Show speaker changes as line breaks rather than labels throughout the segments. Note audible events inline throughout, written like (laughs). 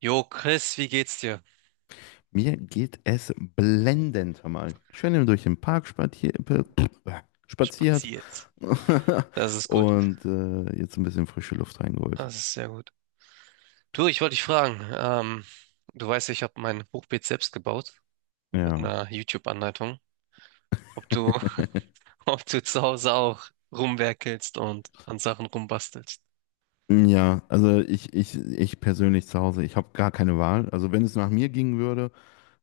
Jo, Chris, wie geht's dir?
Mir geht es blendend, hör mal. Schön durch den Park spaziert
Spaziert.
(laughs)
Das ist gut.
und jetzt ein bisschen frische Luft reingeholt.
Das ist sehr gut. Du, ich wollte dich fragen, du weißt, ja, ich habe mein Hochbeet selbst gebaut mit
Ja.
einer YouTube-Anleitung. Ob du,
(laughs)
(laughs) ob du zu Hause auch rumwerkelst und an Sachen rumbastelst.
Ja, also ich persönlich zu Hause, ich habe gar keine Wahl. Also wenn es nach mir gingen würde,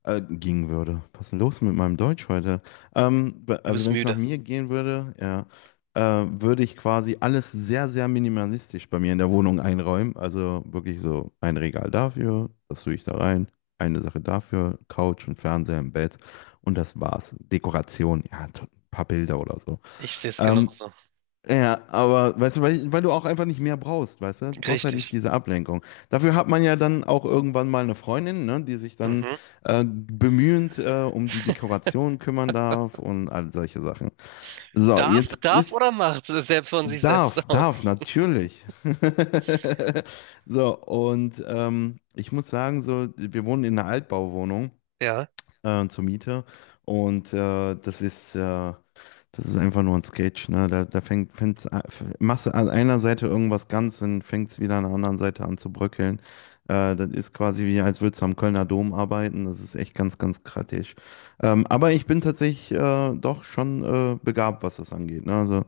Äh, gingen würde. Was ist denn los mit meinem Deutsch heute? Ähm, be-
Du
also
bist
wenn es nach
müde.
mir gehen würde, ja, würde ich quasi alles sehr, sehr minimalistisch bei mir in der Wohnung einräumen. Also wirklich so ein Regal dafür, das tue ich da rein, eine Sache dafür, Couch und Fernseher im Bett und das war's. Dekoration, ja, ein paar Bilder oder so.
Ich sehe es
Ähm,
genauso.
ja, aber weißt du, weil du auch einfach nicht mehr brauchst, weißt du? Du brauchst halt nicht
Richtig.
diese Ablenkung. Dafür hat man ja dann auch irgendwann mal eine Freundin, ne, die sich dann
Mhm.
bemühend um die Dekoration kümmern darf und all solche Sachen. So,
Darf,
jetzt
darf
ist,
oder macht selbst von sich selbst
darf,
(laughs) auf.
darf, natürlich. (laughs) So, und ich muss sagen, so, wir wohnen in einer Altbauwohnung
Ja,
zur Miete und das ist einfach nur ein Sketch, ne? Da, da fängt, fängt's, a- f- Machst du an einer Seite irgendwas ganz, dann fängt es wieder an der anderen Seite an zu bröckeln. Das ist quasi wie, als würdest du am Kölner Dom arbeiten. Das ist echt ganz, ganz kritisch. Aber ich bin tatsächlich doch schon begabt, was das angeht. Ne? Also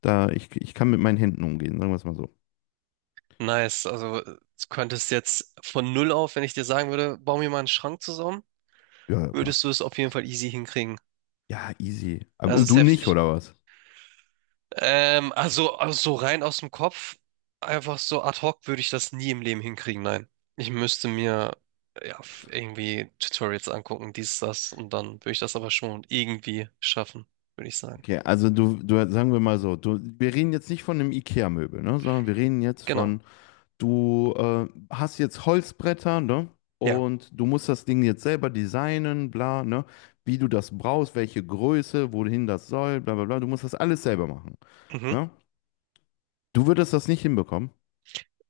da, ich kann mit meinen Händen umgehen, sagen wir es mal so.
nice. Also du könntest jetzt von null auf, wenn ich dir sagen würde, bau mir mal einen Schrank zusammen,
Ja, ja, klar.
würdest du es auf jeden Fall easy hinkriegen.
Ja, easy.
Das
Und
ist
du nicht,
heftig.
oder was?
Also so rein aus dem Kopf, einfach so ad hoc würde ich das nie im Leben hinkriegen, nein. Ich müsste mir ja, f- irgendwie Tutorials angucken, dies, das, und dann würde ich das aber schon irgendwie schaffen, würde ich sagen.
Okay, also du, sagen wir mal so, du, wir reden jetzt nicht von einem IKEA-Möbel, ne? Sondern wir reden jetzt
Genau,
von. Du hast jetzt Holzbretter, ne?
ja.
Und du musst das Ding jetzt selber designen, bla, ne? Wie du das brauchst, welche Größe, wohin das soll, bla, bla, bla. Du musst das alles selber machen,
Mhm.
ne? Du würdest das nicht hinbekommen.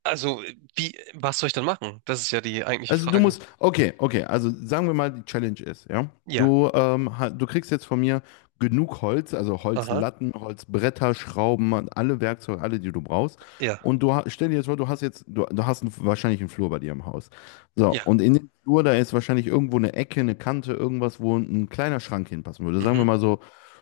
Also, wie, was soll ich dann machen? Das ist ja die eigentliche
Also du
Frage.
musst, okay, okay, also sagen wir mal, die Challenge ist, ja.
Ja,
Du kriegst jetzt von mir genug Holz, also
aha,
Holzlatten, Holzbretter, Schrauben, alle Werkzeuge, alle, die du brauchst.
ja,
Und stell dir jetzt vor, du hast einen, wahrscheinlich einen Flur bei dir im Haus. So,
ja,
und in dem Flur, da ist wahrscheinlich irgendwo eine Ecke, eine Kante, irgendwas, wo ein kleiner Schrank hinpassen würde. Sagen
mhm,
wir mal so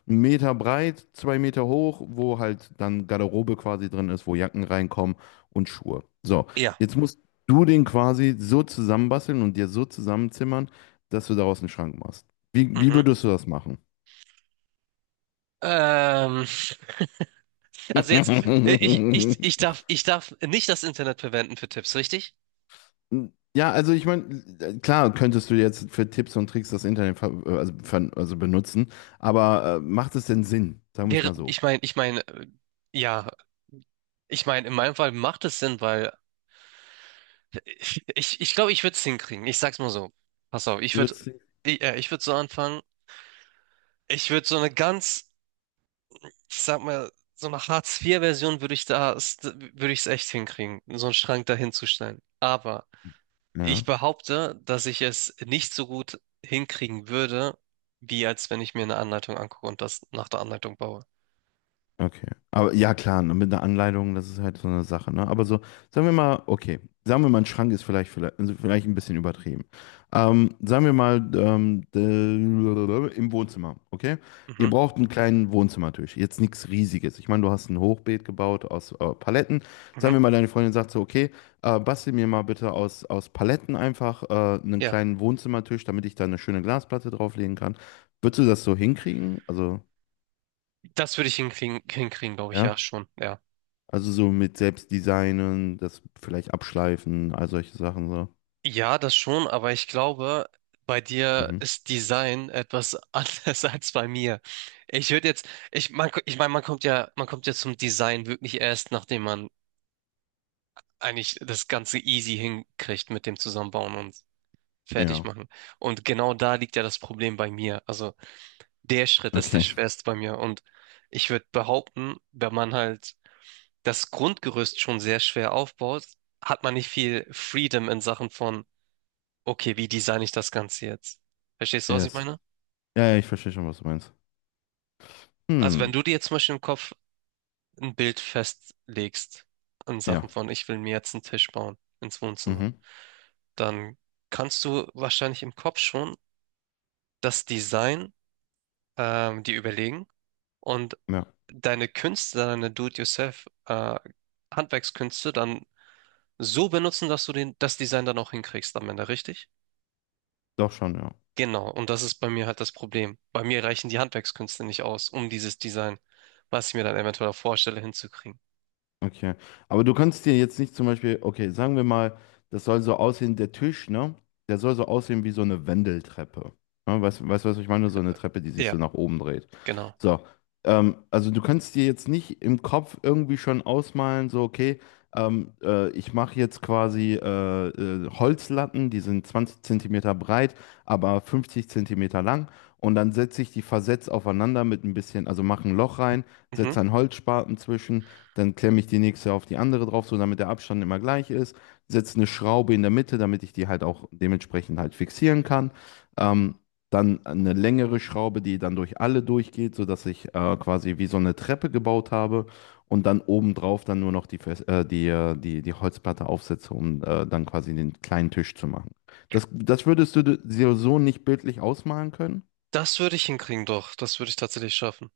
1 Meter breit, 2 Meter hoch, wo halt dann Garderobe quasi drin ist, wo Jacken reinkommen und Schuhe. So.
ja,
Jetzt muss du den quasi so zusammenbasteln und dir so zusammenzimmern, dass du daraus einen Schrank machst. Wie
mhm.
würdest du das machen?
Ähm, (laughs) also jetzt, ich
(laughs)
darf, ich darf nicht das Internet verwenden für Tipps, richtig?
Ja, also ich meine, klar könntest du jetzt für Tipps und Tricks das Internet ver also, ver also benutzen, aber macht es denn Sinn? Sagen wir es
Wäre,
mal
ich
so.
meine, ich meine, ja, ich meine, in meinem Fall macht es Sinn, weil (laughs) ich glaube, ich würde es hinkriegen. Ich sag's mal so. Pass auf, ich
Du
würde,
würdest,
ich, ich würde so anfangen. Ich würde so eine ganz, ich sag mal, so eine Hartz IV version würde ich da, würde ich es echt hinkriegen, so einen Schrank da hinzustellen. Aber ich
ja.
behaupte, dass ich es nicht so gut hinkriegen würde, wie als wenn ich mir eine Anleitung angucke und das nach der Anleitung baue.
Okay. Aber ja, klar, ne, mit einer Anleitung, das ist halt so eine Sache, ne? Aber so, sagen wir mal, okay, sagen wir mal, ein Schrank ist also vielleicht ein bisschen übertrieben. Sagen wir mal, im Wohnzimmer, okay? Ihr
Mhm,
braucht einen kleinen Wohnzimmertisch, jetzt nichts Riesiges. Ich meine, du hast ein Hochbeet gebaut aus Paletten. Sagen
mhm.
wir mal, deine Freundin sagt so, okay, bastel mir mal bitte aus Paletten einfach einen
Ja,
kleinen Wohnzimmertisch, damit ich da eine schöne Glasplatte drauflegen kann. Würdest du das so hinkriegen? Also,
das würde ich hinkriegen, hinkriegen, glaube ich, ja,
ja?
schon, ja.
Also so mit Selbstdesignen, das vielleicht abschleifen, all solche Sachen so.
Ja, das schon, aber ich glaube, bei dir
Mhm.
ist Design etwas (laughs) anders als bei mir. Ich würde jetzt, ich, man, ich meine, man kommt ja zum Design wirklich erst, nachdem man eigentlich das Ganze easy hinkriegt mit dem Zusammenbauen und fertig
Ja.
machen. Und genau da liegt ja das Problem bei mir. Also der Schritt ist der
Okay.
schwerste bei mir. Und ich würde behaupten, wenn man halt das Grundgerüst schon sehr schwer aufbaut, hat man nicht viel Freedom in Sachen von, okay, wie designe ich das Ganze jetzt? Verstehst du, was ich
Yes.
meine?
Ja, ja, ich verstehe schon, was du meinst.
Also wenn
Hm.
du dir jetzt zum Beispiel im Kopf ein Bild festlegst in
Ja.
Sachen von, ich will mir jetzt einen Tisch bauen ins Wohnzimmer,
Mhm.
dann kannst du wahrscheinlich im Kopf schon das Design dir überlegen. Und
Ja.
deine Künste, deine Do-it-yourself, Handwerkskünste dann so benutzen, dass du den, das Design dann auch hinkriegst am Ende, richtig?
Doch schon, ja.
Genau, und das ist bei mir halt das Problem. Bei mir reichen die Handwerkskünste nicht aus, um dieses Design, was ich mir dann eventuell auch vorstelle, hinzukriegen.
Okay. Aber du kannst dir jetzt nicht zum Beispiel, okay, sagen wir mal, das soll so aussehen, der Tisch, ne? Der soll so aussehen wie so eine Wendeltreppe. Ne? Weißt du, was ich meine? So eine
Äh,
Treppe, die sich
Ja,
so nach oben dreht.
genau.
So. Also du kannst dir jetzt nicht im Kopf irgendwie schon ausmalen, so, okay, ich mache jetzt quasi Holzlatten, die sind 20 Zentimeter breit, aber 50 Zentimeter lang. Und dann setze ich die versetzt aufeinander mit ein bisschen, also mache ein Loch rein,
Mhm.
setze einen Holzspaten zwischen, dann klemme ich die nächste auf die andere drauf, so damit der Abstand immer gleich ist, setze eine Schraube in der Mitte, damit ich die halt auch dementsprechend halt fixieren kann. Ähm, Dann eine längere Schraube, die dann durch alle durchgeht, sodass ich quasi wie so eine Treppe gebaut habe und dann obendrauf dann nur noch die, Fes- die, die, die Holzplatte aufsetze, um dann quasi den kleinen Tisch zu machen. Das würdest du dir so nicht bildlich ausmalen können?
Das würde ich hinkriegen, doch. Das würde ich tatsächlich schaffen.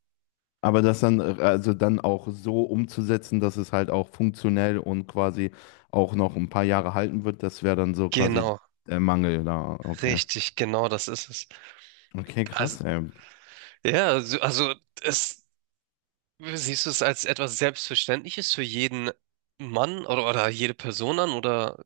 Aber das dann, also dann auch so umzusetzen, dass es halt auch funktionell und quasi auch noch ein paar Jahre halten wird, das wäre dann so quasi
Genau,
der Mangel da. Okay.
richtig, genau das ist es.
Okay,
Also,
krass, ey.
ja, also es, siehst du es als etwas Selbstverständliches für jeden Mann oder jede Person an oder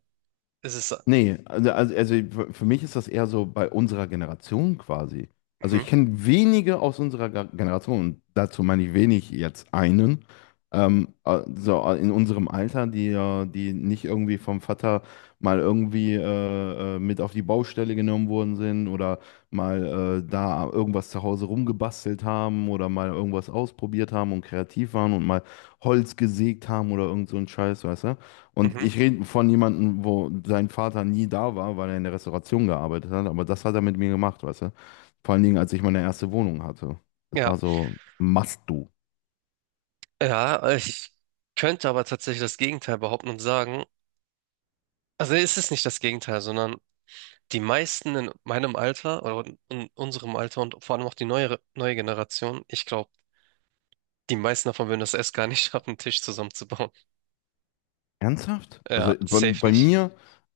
ist es...
Nee, also für mich ist das eher so bei unserer Generation quasi. Also
Mhm,
ich kenne wenige aus unserer Generation, und dazu meine ich wenig jetzt einen, so in unserem Alter, die nicht irgendwie vom Vater mal irgendwie mit auf die Baustelle genommen worden sind oder mal da irgendwas zu Hause rumgebastelt haben oder mal irgendwas ausprobiert haben und kreativ waren und mal Holz gesägt haben oder irgend so ein Scheiß, weißt du? Und
mhm,
ich rede von jemandem, wo sein Vater nie da war, weil er in der Restauration gearbeitet hat, aber das hat er mit mir gemacht, weißt du? Vor allen Dingen, als ich meine erste Wohnung hatte. Das
ja,
war so, must do.
ja, ich könnte aber tatsächlich das Gegenteil behaupten und sagen, also es ist nicht das Gegenteil, sondern die meisten in meinem Alter oder in unserem Alter und vor allem auch die neuere, neue Generation, ich glaube, die meisten davon würden das (laughs) erst gar nicht schaffen, einen Tisch zusammenzubauen.
Ernsthaft? Also
Ja,
bei,
safe
bei
nicht.
mir,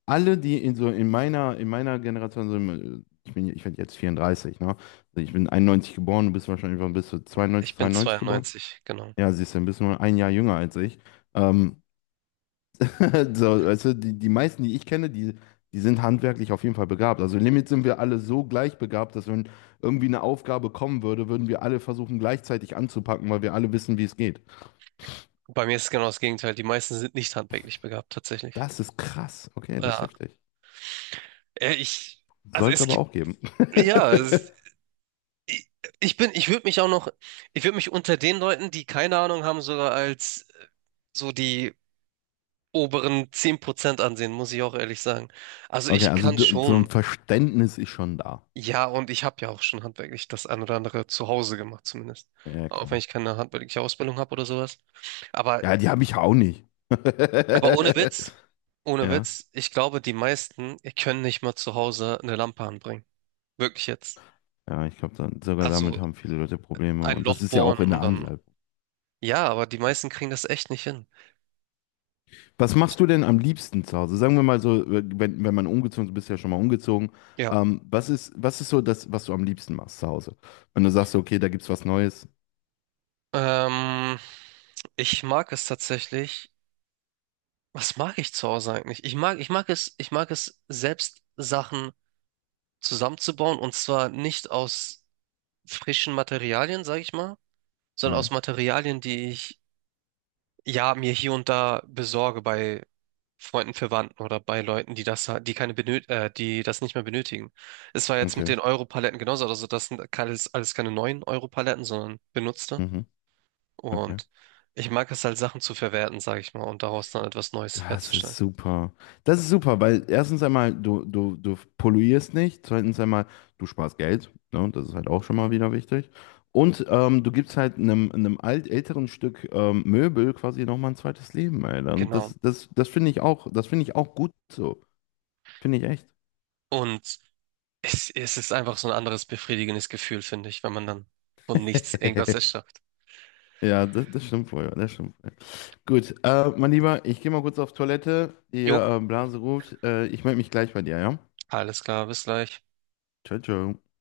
alle, die in, so in meiner Generation, so im, ich bin, ich werde jetzt 34, ne? Also ich bin 91 geboren, du bist wahrscheinlich, wann bist du 92,
Ich bin
93 geboren?
92, genau.
Ja, siehst du, dann bist du nur 1 Jahr jünger als ich. Ähm, (laughs) So, weißt du, die meisten, die ich kenne, die sind handwerklich auf jeden Fall begabt. Also im Limit sind wir alle so gleich begabt, dass wenn irgendwie eine Aufgabe kommen würde, würden wir alle versuchen, gleichzeitig anzupacken, weil wir alle wissen, wie es geht.
Bei mir ist es genau das Gegenteil. Die meisten sind nicht handwerklich begabt, tatsächlich.
Das ist krass. Okay, das ist
Ja,
heftig.
äh, ich, also
Soll es
es
aber
gibt,
auch geben.
ja, es-
(laughs)
ich, ich würde mich auch noch, ich würde mich unter den Leuten, die keine Ahnung haben, sogar als so die oberen 10% ansehen, muss ich auch ehrlich sagen. Also
Okay,
ich
also
kann
so ein
schon,
Verständnis ist schon da.
ja, und ich habe ja auch schon handwerklich das ein oder andere zu Hause gemacht zumindest.
Ja,
Auch wenn
klar.
ich keine handwerkliche Ausbildung habe oder sowas. Aber,
Ja, die habe ich auch nicht.
aber ohne
(laughs)
Witz, ohne
Ja,
Witz, ich glaube, die meisten können nicht mal zu Hause eine Lampe anbringen. Wirklich jetzt.
ja, ich glaube, dann sogar
Also
damit haben viele Leute Probleme.
ein
Und
Loch
das ist ja auch
bohren
in
und
der
dann
Anlage.
ja, aber die meisten kriegen das echt nicht hin.
Was machst du denn am liebsten zu Hause? Sagen wir mal so, wenn man umgezogen ist, du bist ja schon mal umgezogen.
Ja.
Was ist so das, was du am liebsten machst zu Hause? Wenn du sagst, so, okay, da gibt's was Neues.
Ähm, ich mag es tatsächlich. Was mag ich zu Hause eigentlich? Ich mag, ich mag es, selbst Sachen zusammenzubauen und zwar nicht aus frischen Materialien, sag ich mal, sondern
Mhm.
aus Materialien, die ich ja mir hier und da besorge bei Freunden, Verwandten oder bei Leuten, die das, ha- die keine benöt, die das nicht mehr benötigen. Es war jetzt mit
Okay.
den Euro-Paletten genauso, also das sind alles, alles keine neuen Euro-Paletten, sondern benutzte.
Mhm. Okay.
Und ich mag es halt, Sachen zu verwerten, sage ich mal, und daraus dann etwas Neues
Das ist
herzustellen.
super. Das ist super, weil erstens einmal, du polluierst nicht. Zweitens einmal, du sparst Geld. Ne? Das ist halt auch schon mal wieder wichtig. Und du gibst halt einem älteren Stück Möbel quasi nochmal ein zweites Leben, Alter. Und
Genau.
das finde ich auch, das finde ich auch gut so. Finde ich echt.
Und es ist einfach so ein anderes befriedigendes Gefühl, finde ich, wenn man dann von nichts irgendwas
(laughs)
erschafft.
Ja, das stimmt wohl, ja, das stimmt wohl. Gut, mein Lieber, ich gehe mal kurz auf Toilette. Die
Jo,
Blase ruft. Ich melde mich gleich bei dir, ja?
alles klar, bis gleich.
Ciao, ciao.